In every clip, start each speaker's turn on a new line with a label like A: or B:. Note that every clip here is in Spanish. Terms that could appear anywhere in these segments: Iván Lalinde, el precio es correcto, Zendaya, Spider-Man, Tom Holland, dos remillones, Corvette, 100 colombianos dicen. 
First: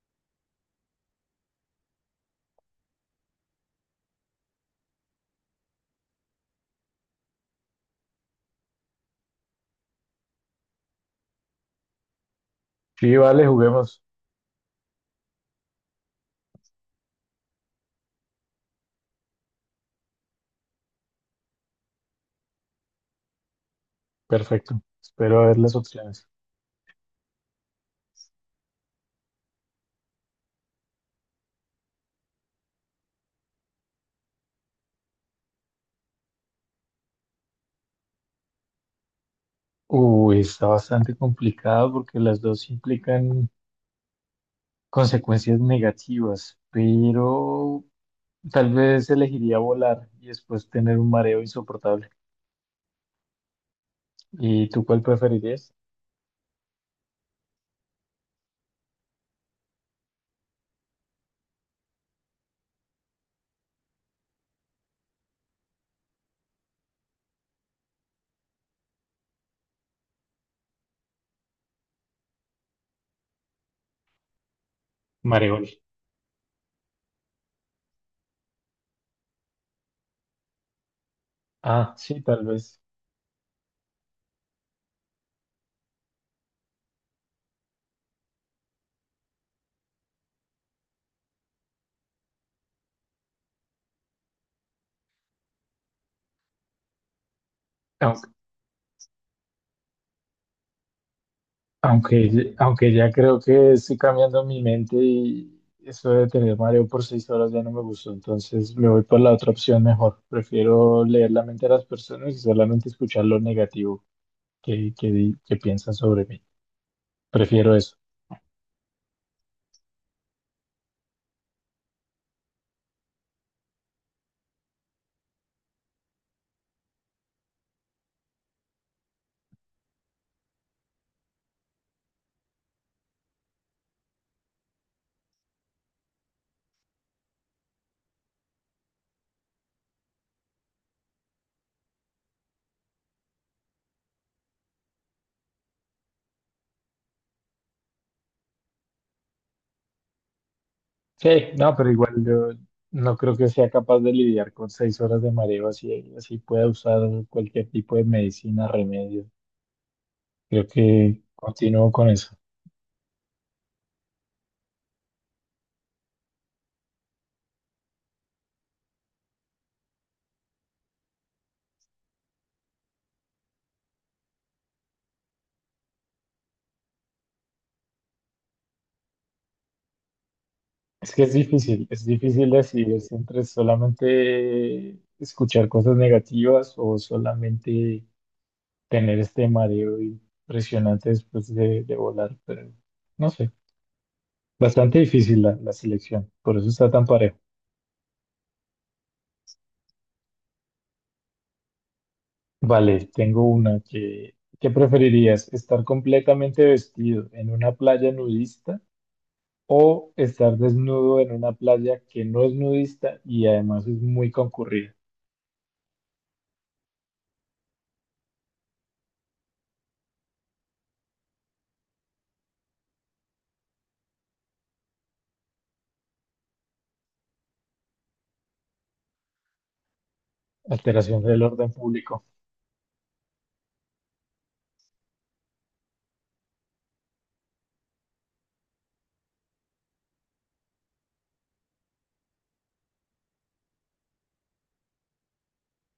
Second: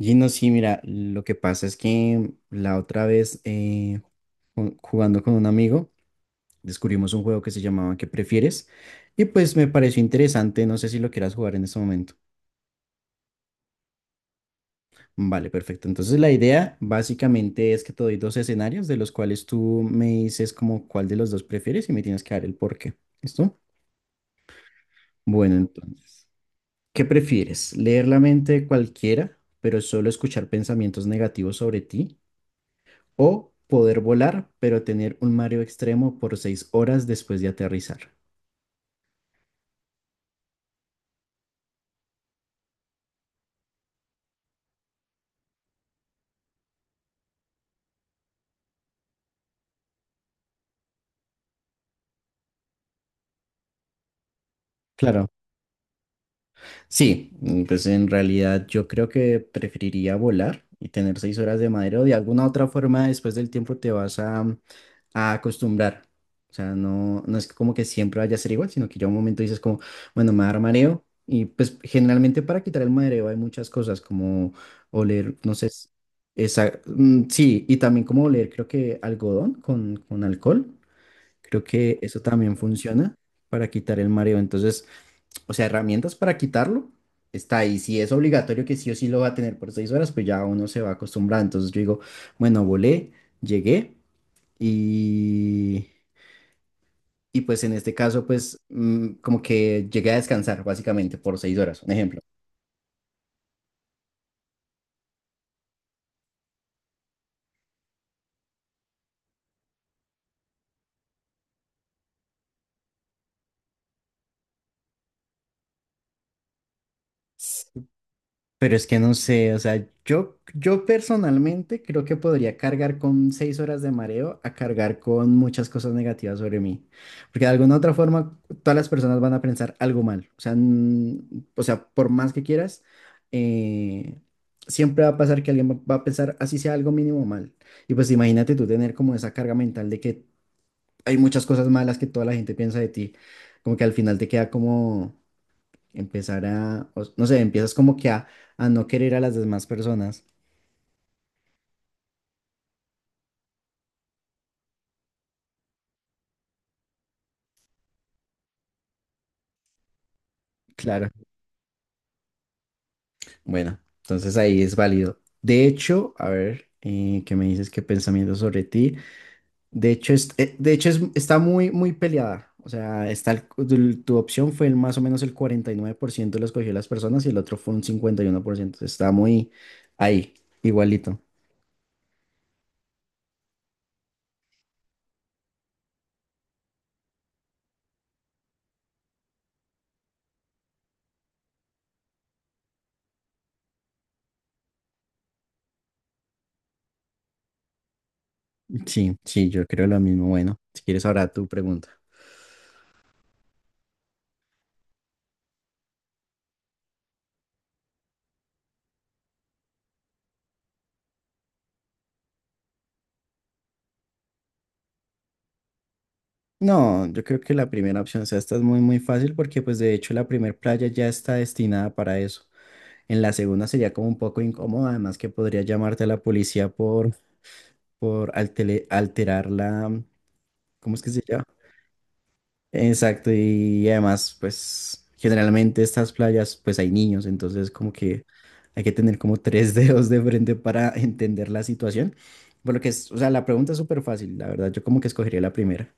A: Y no, sí, mira, lo que pasa es que la otra vez jugando con un amigo descubrimos un juego que se llamaba ¿Qué prefieres? Y pues me pareció interesante, no sé si lo quieras jugar en este momento.
B: Sí, vale, juguemos.
A: Vale, perfecto. Entonces la idea básicamente es que te doy dos escenarios de los cuales tú me dices como cuál de los dos prefieres y me tienes que dar el por qué. ¿Listo?
B: Perfecto. Espero a
A: Bueno,
B: ver las opciones.
A: entonces, ¿qué prefieres? ¿Leer la mente de cualquiera, pero solo escuchar pensamientos negativos sobre ti? ¿O poder volar, pero tener un mareo extremo por seis horas después de aterrizar?
B: Uy, está bastante complicado porque las dos implican consecuencias negativas, pero tal vez elegiría volar y después tener un mareo insoportable. ¿Y tú cuál
A: Claro,
B: preferirías?
A: sí, pues en realidad yo creo que preferiría volar y tener seis horas de mareo. De alguna otra forma, después del tiempo te vas a acostumbrar. O sea, no es como que siempre vaya a ser igual, sino que ya un momento dices como, bueno, me va a dar mareo. Y pues generalmente para quitar el mareo hay muchas cosas como oler, no sé,
B: Mareol.
A: esa, sí, y también como oler creo que algodón con alcohol. Creo
B: Ah,
A: que eso
B: sí, tal
A: también
B: vez.
A: funciona para quitar el mareo. Entonces, o sea, herramientas para quitarlo está ahí. Si es obligatorio que sí o sí lo va a tener por seis horas, pues ya uno se va a acostumbrar. Entonces yo digo, bueno, volé, llegué y, y pues en este caso, pues como que llegué a descansar básicamente por seis horas, un ejemplo.
B: Aunque ya creo que estoy cambiando mi mente y eso de tener mareo por 6 horas ya no me gustó, entonces me voy por la otra opción mejor. Prefiero leer la mente de las personas y solamente escuchar lo negativo que piensan sobre mí. Prefiero eso.
A: Pero es que no sé, o sea, yo personalmente creo que podría cargar con seis horas de mareo a cargar con muchas cosas negativas sobre mí. Porque de alguna otra forma, todas las personas van a pensar algo mal. O sea, o sea, por más que quieras, eh, siempre va a pasar que alguien va a pensar así sea algo mínimo mal. Y pues imagínate tú tener como esa carga mental de que hay muchas cosas malas que toda la gente piensa de ti. Como que al final te queda como empezar a, no sé, empiezas como que a no querer a las demás personas.
B: Sí, no, pero igual yo no creo que sea capaz de lidiar con 6 horas de mareo así pueda usar cualquier tipo de medicina, remedio. Creo
A: Claro.
B: que continúo con eso.
A: Bueno, entonces ahí es válido. De hecho, a ver, ¿qué me dices? ¿Qué pensamiento sobre ti? De hecho, de hecho está muy, muy peleada. O sea, tu opción fue el más o menos el 49% lo escogió las personas y el otro fue un 51%. Está muy ahí,
B: Es
A: igualito.
B: que es difícil decidir es entre solamente escuchar cosas negativas o solamente tener este mareo impresionante después de volar, pero no sé, bastante difícil la selección, por eso está tan parejo.
A: Sí, sí, yo creo lo mismo. Bueno, si quieres ahora tu pregunta.
B: Vale, tengo una que, ¿qué preferirías? ¿Estar completamente vestido en una playa nudista o estar desnudo en una playa que no es nudista y además es muy concurrida?
A: No, yo creo que la primera opción, o sea, esta es muy, muy fácil porque pues de hecho la primera playa ya está destinada para eso. En la segunda sería como un poco incómoda, además que podría llamarte a la policía por alterar la, ¿cómo es que se
B: Alteración del
A: llama?
B: orden público.
A: Exacto, y además pues generalmente estas playas pues hay niños, entonces como que hay que tener como tres dedos de frente para entender la situación. Por lo que es, o sea, la pregunta es súper fácil, la verdad, yo como que escogería la primera.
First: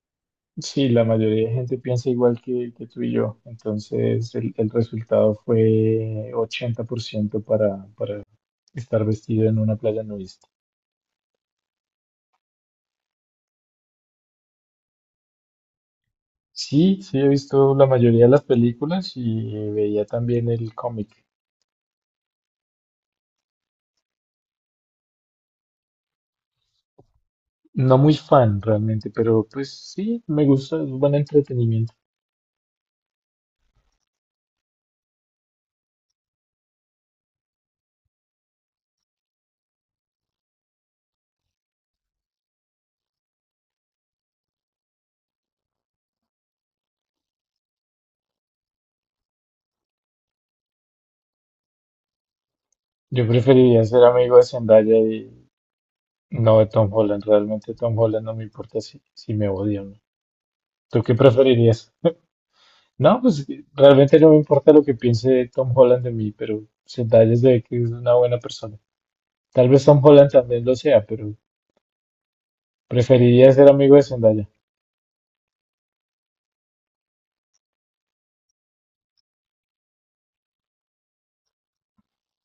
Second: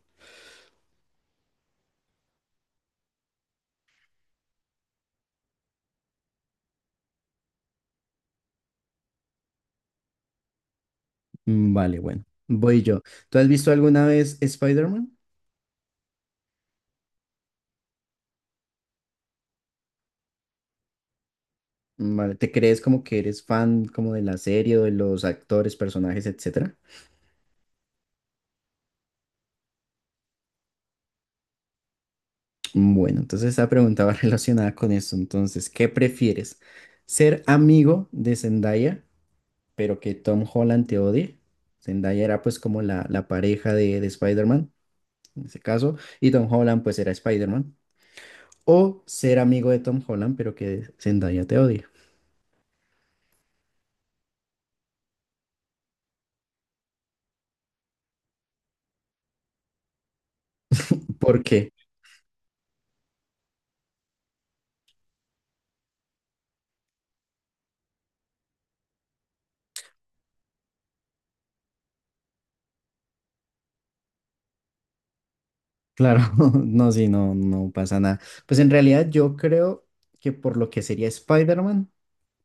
B: Sí, la mayoría de gente piensa igual que tú y yo. Entonces, el resultado fue 80% para estar vestido en una playa nudista.
A: Vale, bueno, voy yo. ¿Tú has visto alguna vez Spider-Man?
B: Sí, sí, he visto la mayoría de las películas y veía también el cómic.
A: Vale, ¿te crees como que eres fan como de la serie o de los actores, personajes, etcétera?
B: No muy fan realmente, pero pues sí, me gusta, es buen entretenimiento.
A: Bueno, entonces esta pregunta va relacionada con esto. Entonces, ¿qué prefieres? ¿Ser amigo de Zendaya, pero que Tom Holland te odie? Zendaya era pues como la pareja de Spider-Man, en ese caso, y Tom Holland pues era Spider-Man. ¿O ser amigo de Tom Holland, pero que Zendaya te odie?
B: Yo preferiría ser amigo de Zendaya y no de Tom Holland. Realmente Tom Holland no me importa si me odia o no. ¿Tú qué
A: ¿Por qué?
B: preferirías? No, pues realmente no me importa lo que piense Tom Holland de mí, pero Zendaya se ve que es una buena persona. Tal vez Tom Holland también lo sea, pero preferiría ser amigo de Zendaya.
A: Claro, no, sí, no, no pasa nada. Pues en realidad yo creo que por lo que sería Spider-Man,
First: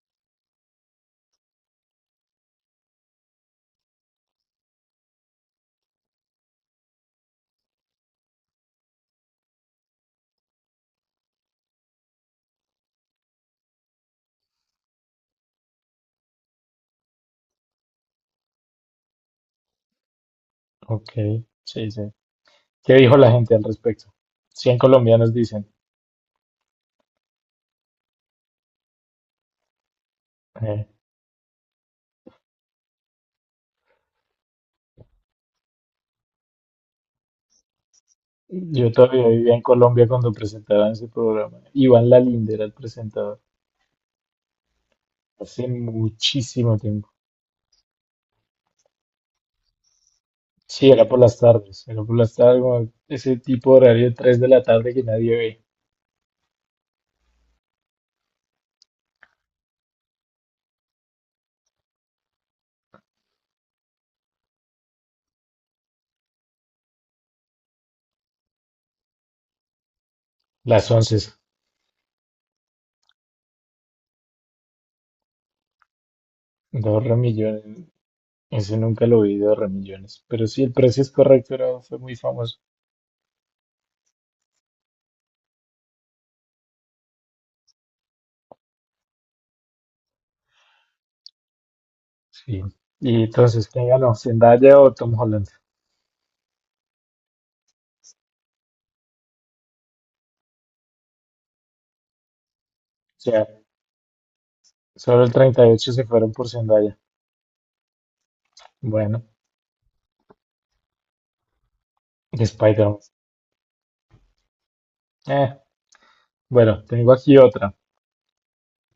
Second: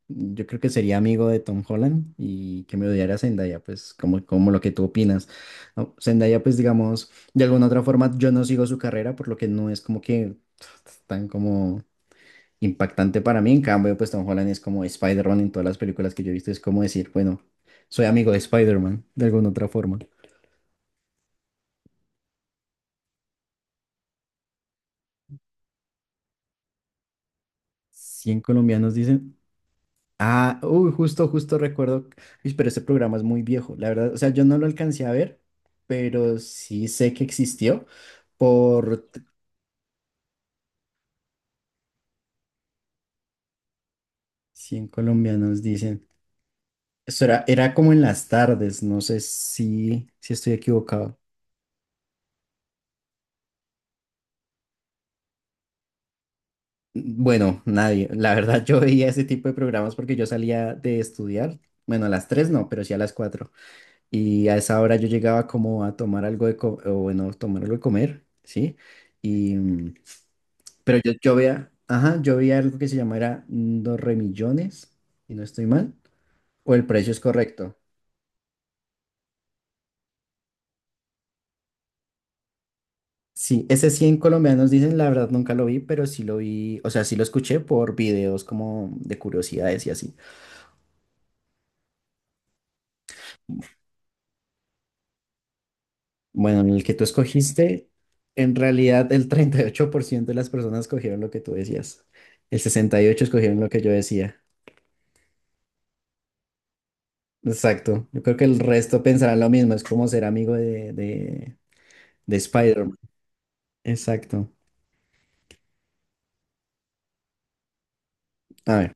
A: yo creo que sería amigo de Tom Holland y que me odiara Zendaya, pues como, como lo que tú opinas. No, Zendaya, pues digamos, de alguna otra forma yo no sigo su carrera, por lo que no es como que tan como impactante para mí. En cambio, pues Tom Holland es como Spider-Man en todas las películas que yo he visto, es como decir, bueno, soy amigo de Spider-Man, de alguna otra forma.
B: Ok, sí, sí. ¿Qué dijo la gente al respecto? 100 colombianos dicen.
A: 100 colombianos dicen... Ah,
B: eh,
A: uy, justo, justo recuerdo. Uy, pero ese programa es muy viejo, la verdad. O sea, yo no lo alcancé a ver, pero sí sé que existió
B: yo
A: por
B: todavía vivía en Colombia cuando presentaban ese programa. Iván Lalinde era el presentador.
A: 100 colombianos,
B: Hace
A: dicen.
B: muchísimo tiempo.
A: Eso era, era como en las tardes, no sé si, si estoy
B: Sí, era por
A: equivocado.
B: las tardes. Era por las tardes, como ese tipo de horario 3 de la tarde que nadie ve.
A: Bueno, nadie. La verdad, yo veía ese tipo de programas porque yo salía de estudiar. Bueno, a las 3 no, pero sí a las cuatro. Y a esa hora yo llegaba como a tomar algo de comer, o bueno, tomar algo de comer, ¿sí?
B: Las
A: Pero
B: once.
A: yo veía, ajá, yo veía algo que se llamara dos remillones, y no estoy mal, o el
B: Dos
A: precio es correcto.
B: remillones. Ese nunca lo vi de Remillones, pero sí, el precio es correcto, fue muy famoso.
A: Sí, ese 100 colombianos dicen, la verdad nunca lo vi, pero sí lo vi, o sea, sí lo escuché por videos como de curiosidades y así.
B: Sí. Y entonces, ¿quién ganó? ¿Zendaya o Tom Holland? O
A: Bueno, en el que tú escogiste, en realidad el 38% de las personas escogieron lo que tú decías. El 68
B: sea,
A: escogieron lo que yo decía.
B: solo el 38 se fueron por Zendaya.
A: Exacto. Yo creo que el resto
B: Bueno,
A: pensarán lo mismo, es como ser amigo de
B: y
A: Spider-Man.
B: Spider-Man.
A: Exacto.
B: Eh, bueno, tengo aquí otra.
A: A ver,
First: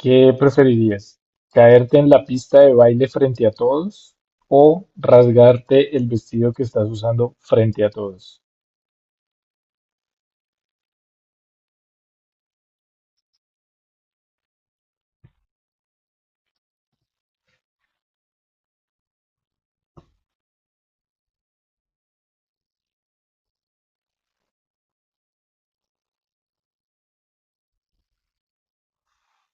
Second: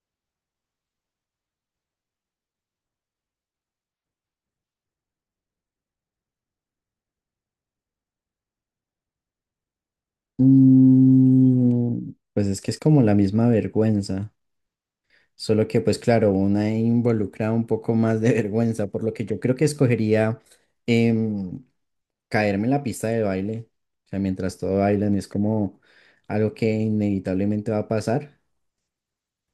B: ¿Qué preferirías? ¿Caerte en la pista de baile frente a todos o rasgarte el vestido que estás usando frente a todos?
A: Pues es que es como la misma vergüenza, solo que pues claro, una involucra un poco más de vergüenza, por lo que yo creo que escogería em, caerme en la pista de baile, o sea, mientras todo bailan es como algo que inevitablemente va a pasar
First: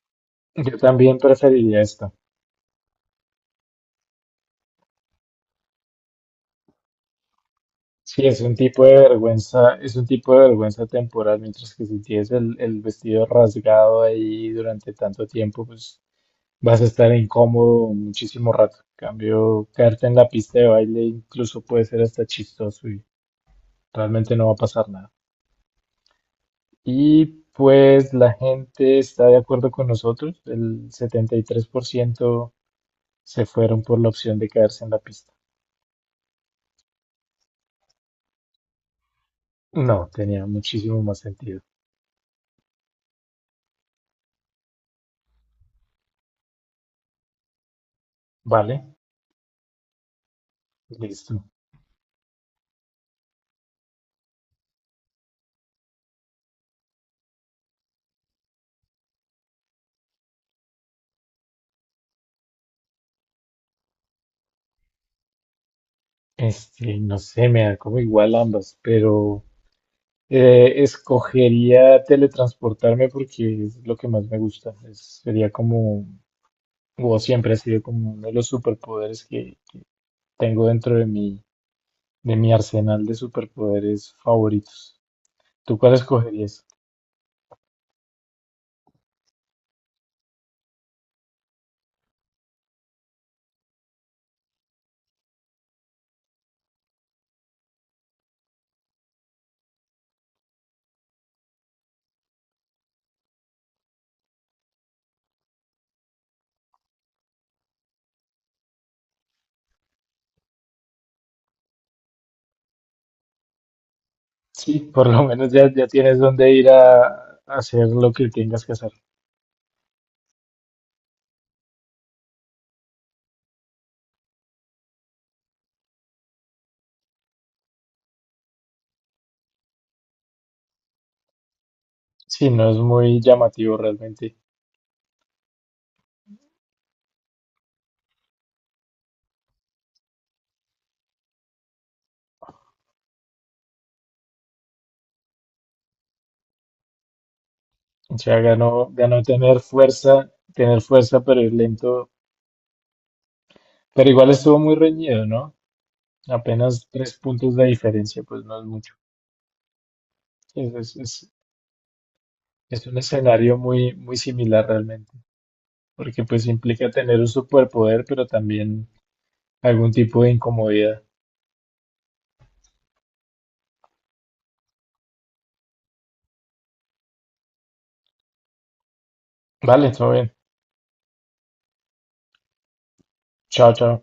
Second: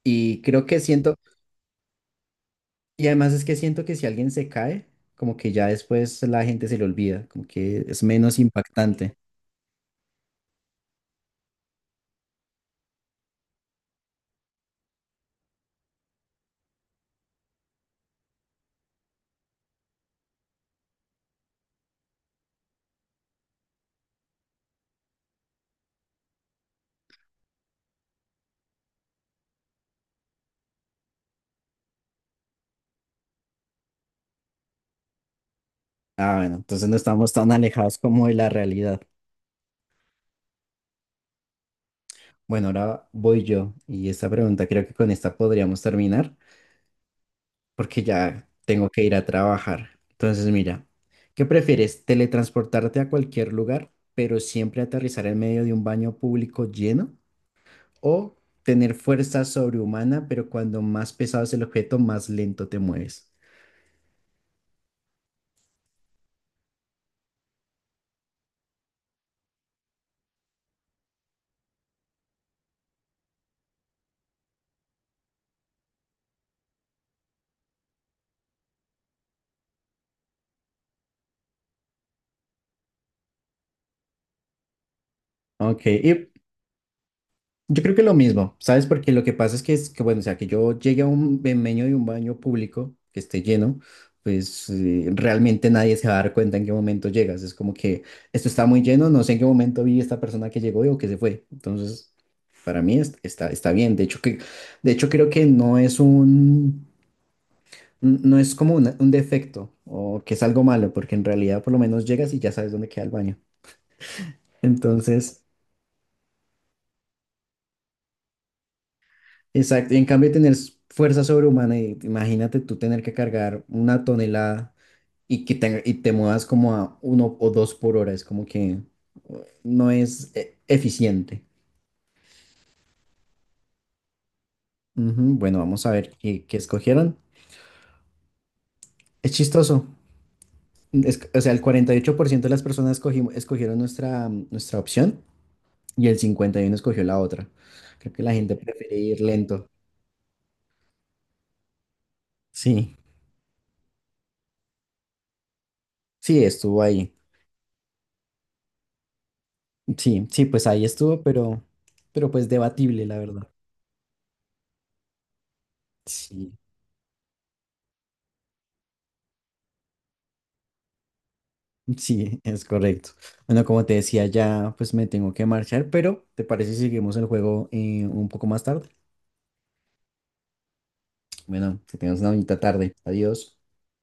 A: y creo
B: Yo
A: que siento,
B: también preferiría esta.
A: y además es que siento que si alguien se cae, como que ya después la gente se le olvida, como que es
B: Sí,
A: menos
B: es un tipo de
A: impactante.
B: vergüenza, es un tipo de vergüenza temporal, mientras que si tienes el vestido rasgado ahí durante tanto tiempo, pues vas a estar incómodo muchísimo rato. En cambio, caerte en la pista de baile incluso puede ser hasta chistoso y realmente no va a pasar nada. Y pues la gente está de acuerdo con nosotros, el 73% se fueron por la opción de caerse en la pista.
A: Ah, bueno, entonces no estamos tan alejados como de la realidad.
B: No, tenía muchísimo más sentido.
A: Bueno, ahora voy yo y esta pregunta creo que con esta podríamos terminar porque ya
B: Vale,
A: tengo que ir a trabajar. Entonces, mira,
B: listo.
A: ¿qué prefieres? ¿Teletransportarte a cualquier lugar, pero siempre aterrizar en medio de un baño público lleno? ¿O tener fuerza sobrehumana, pero cuando más pesado es el objeto, más lento te mueves?
B: Este, no sé, me da como igual ambas, pero escogería teletransportarme porque es lo que más me gusta. Sería como, o siempre ha sido como uno de los superpoderes que tengo dentro de mi arsenal de superpoderes favoritos. ¿Tú
A: Ok,
B: cuál
A: y
B: escogerías?
A: yo creo que lo mismo, ¿sabes? Porque lo que pasa es es que bueno, o sea, que yo llegue a un me meño de un baño público que esté lleno, pues realmente nadie se va a dar cuenta en qué momento llegas. Es como que esto está muy lleno, no sé en qué momento vi esta persona que llegó y o que se fue. Entonces, para mí está, está bien. De hecho, de hecho, creo que no es un, no es como un defecto o que es algo malo, porque en realidad por lo menos llegas y ya sabes dónde queda el baño.
B: Sí, por lo
A: Entonces...
B: menos ya, ya tienes dónde ir a hacer lo que tengas que hacer.
A: Exacto, y en cambio tener fuerza sobrehumana, y imagínate tú tener que cargar una tonelada y que y te muevas como a uno o dos por hora, es como que uh, no es eficiente.
B: Sí, no es muy llamativo realmente.
A: Ujú, bueno, vamos a ver qué, qué escogieron. Es chistoso. O sea, el 48% de las personas escogieron nuestra, nuestra opción y el 51% escogió la otra. Creo
B: O
A: que la
B: sea,
A: gente
B: ganó,
A: prefiere ir
B: ganó
A: lento.
B: tener fuerza, pero ir lento.
A: Sí,
B: Pero igual estuvo muy reñido, ¿no?
A: sí, estuvo
B: Apenas
A: ahí.
B: 3 puntos de diferencia, pues no es mucho.
A: Sí, sí,
B: Sí,
A: pues ahí estuvo, pero pues
B: Es un
A: debatible, la verdad.
B: escenario muy, muy similar realmente, porque pues
A: Sí,
B: implica tener un superpoder, pero también algún tipo de incomodidad.
A: sí, es correcto. Bueno, como te decía, ya pues me tengo que marchar, pero ¿te parece si seguimos el juego un poco más tarde?
B: Vale, todo bien.
A: Bueno, que tengas una bonita tarde. Adiós.
B: Chao, chao.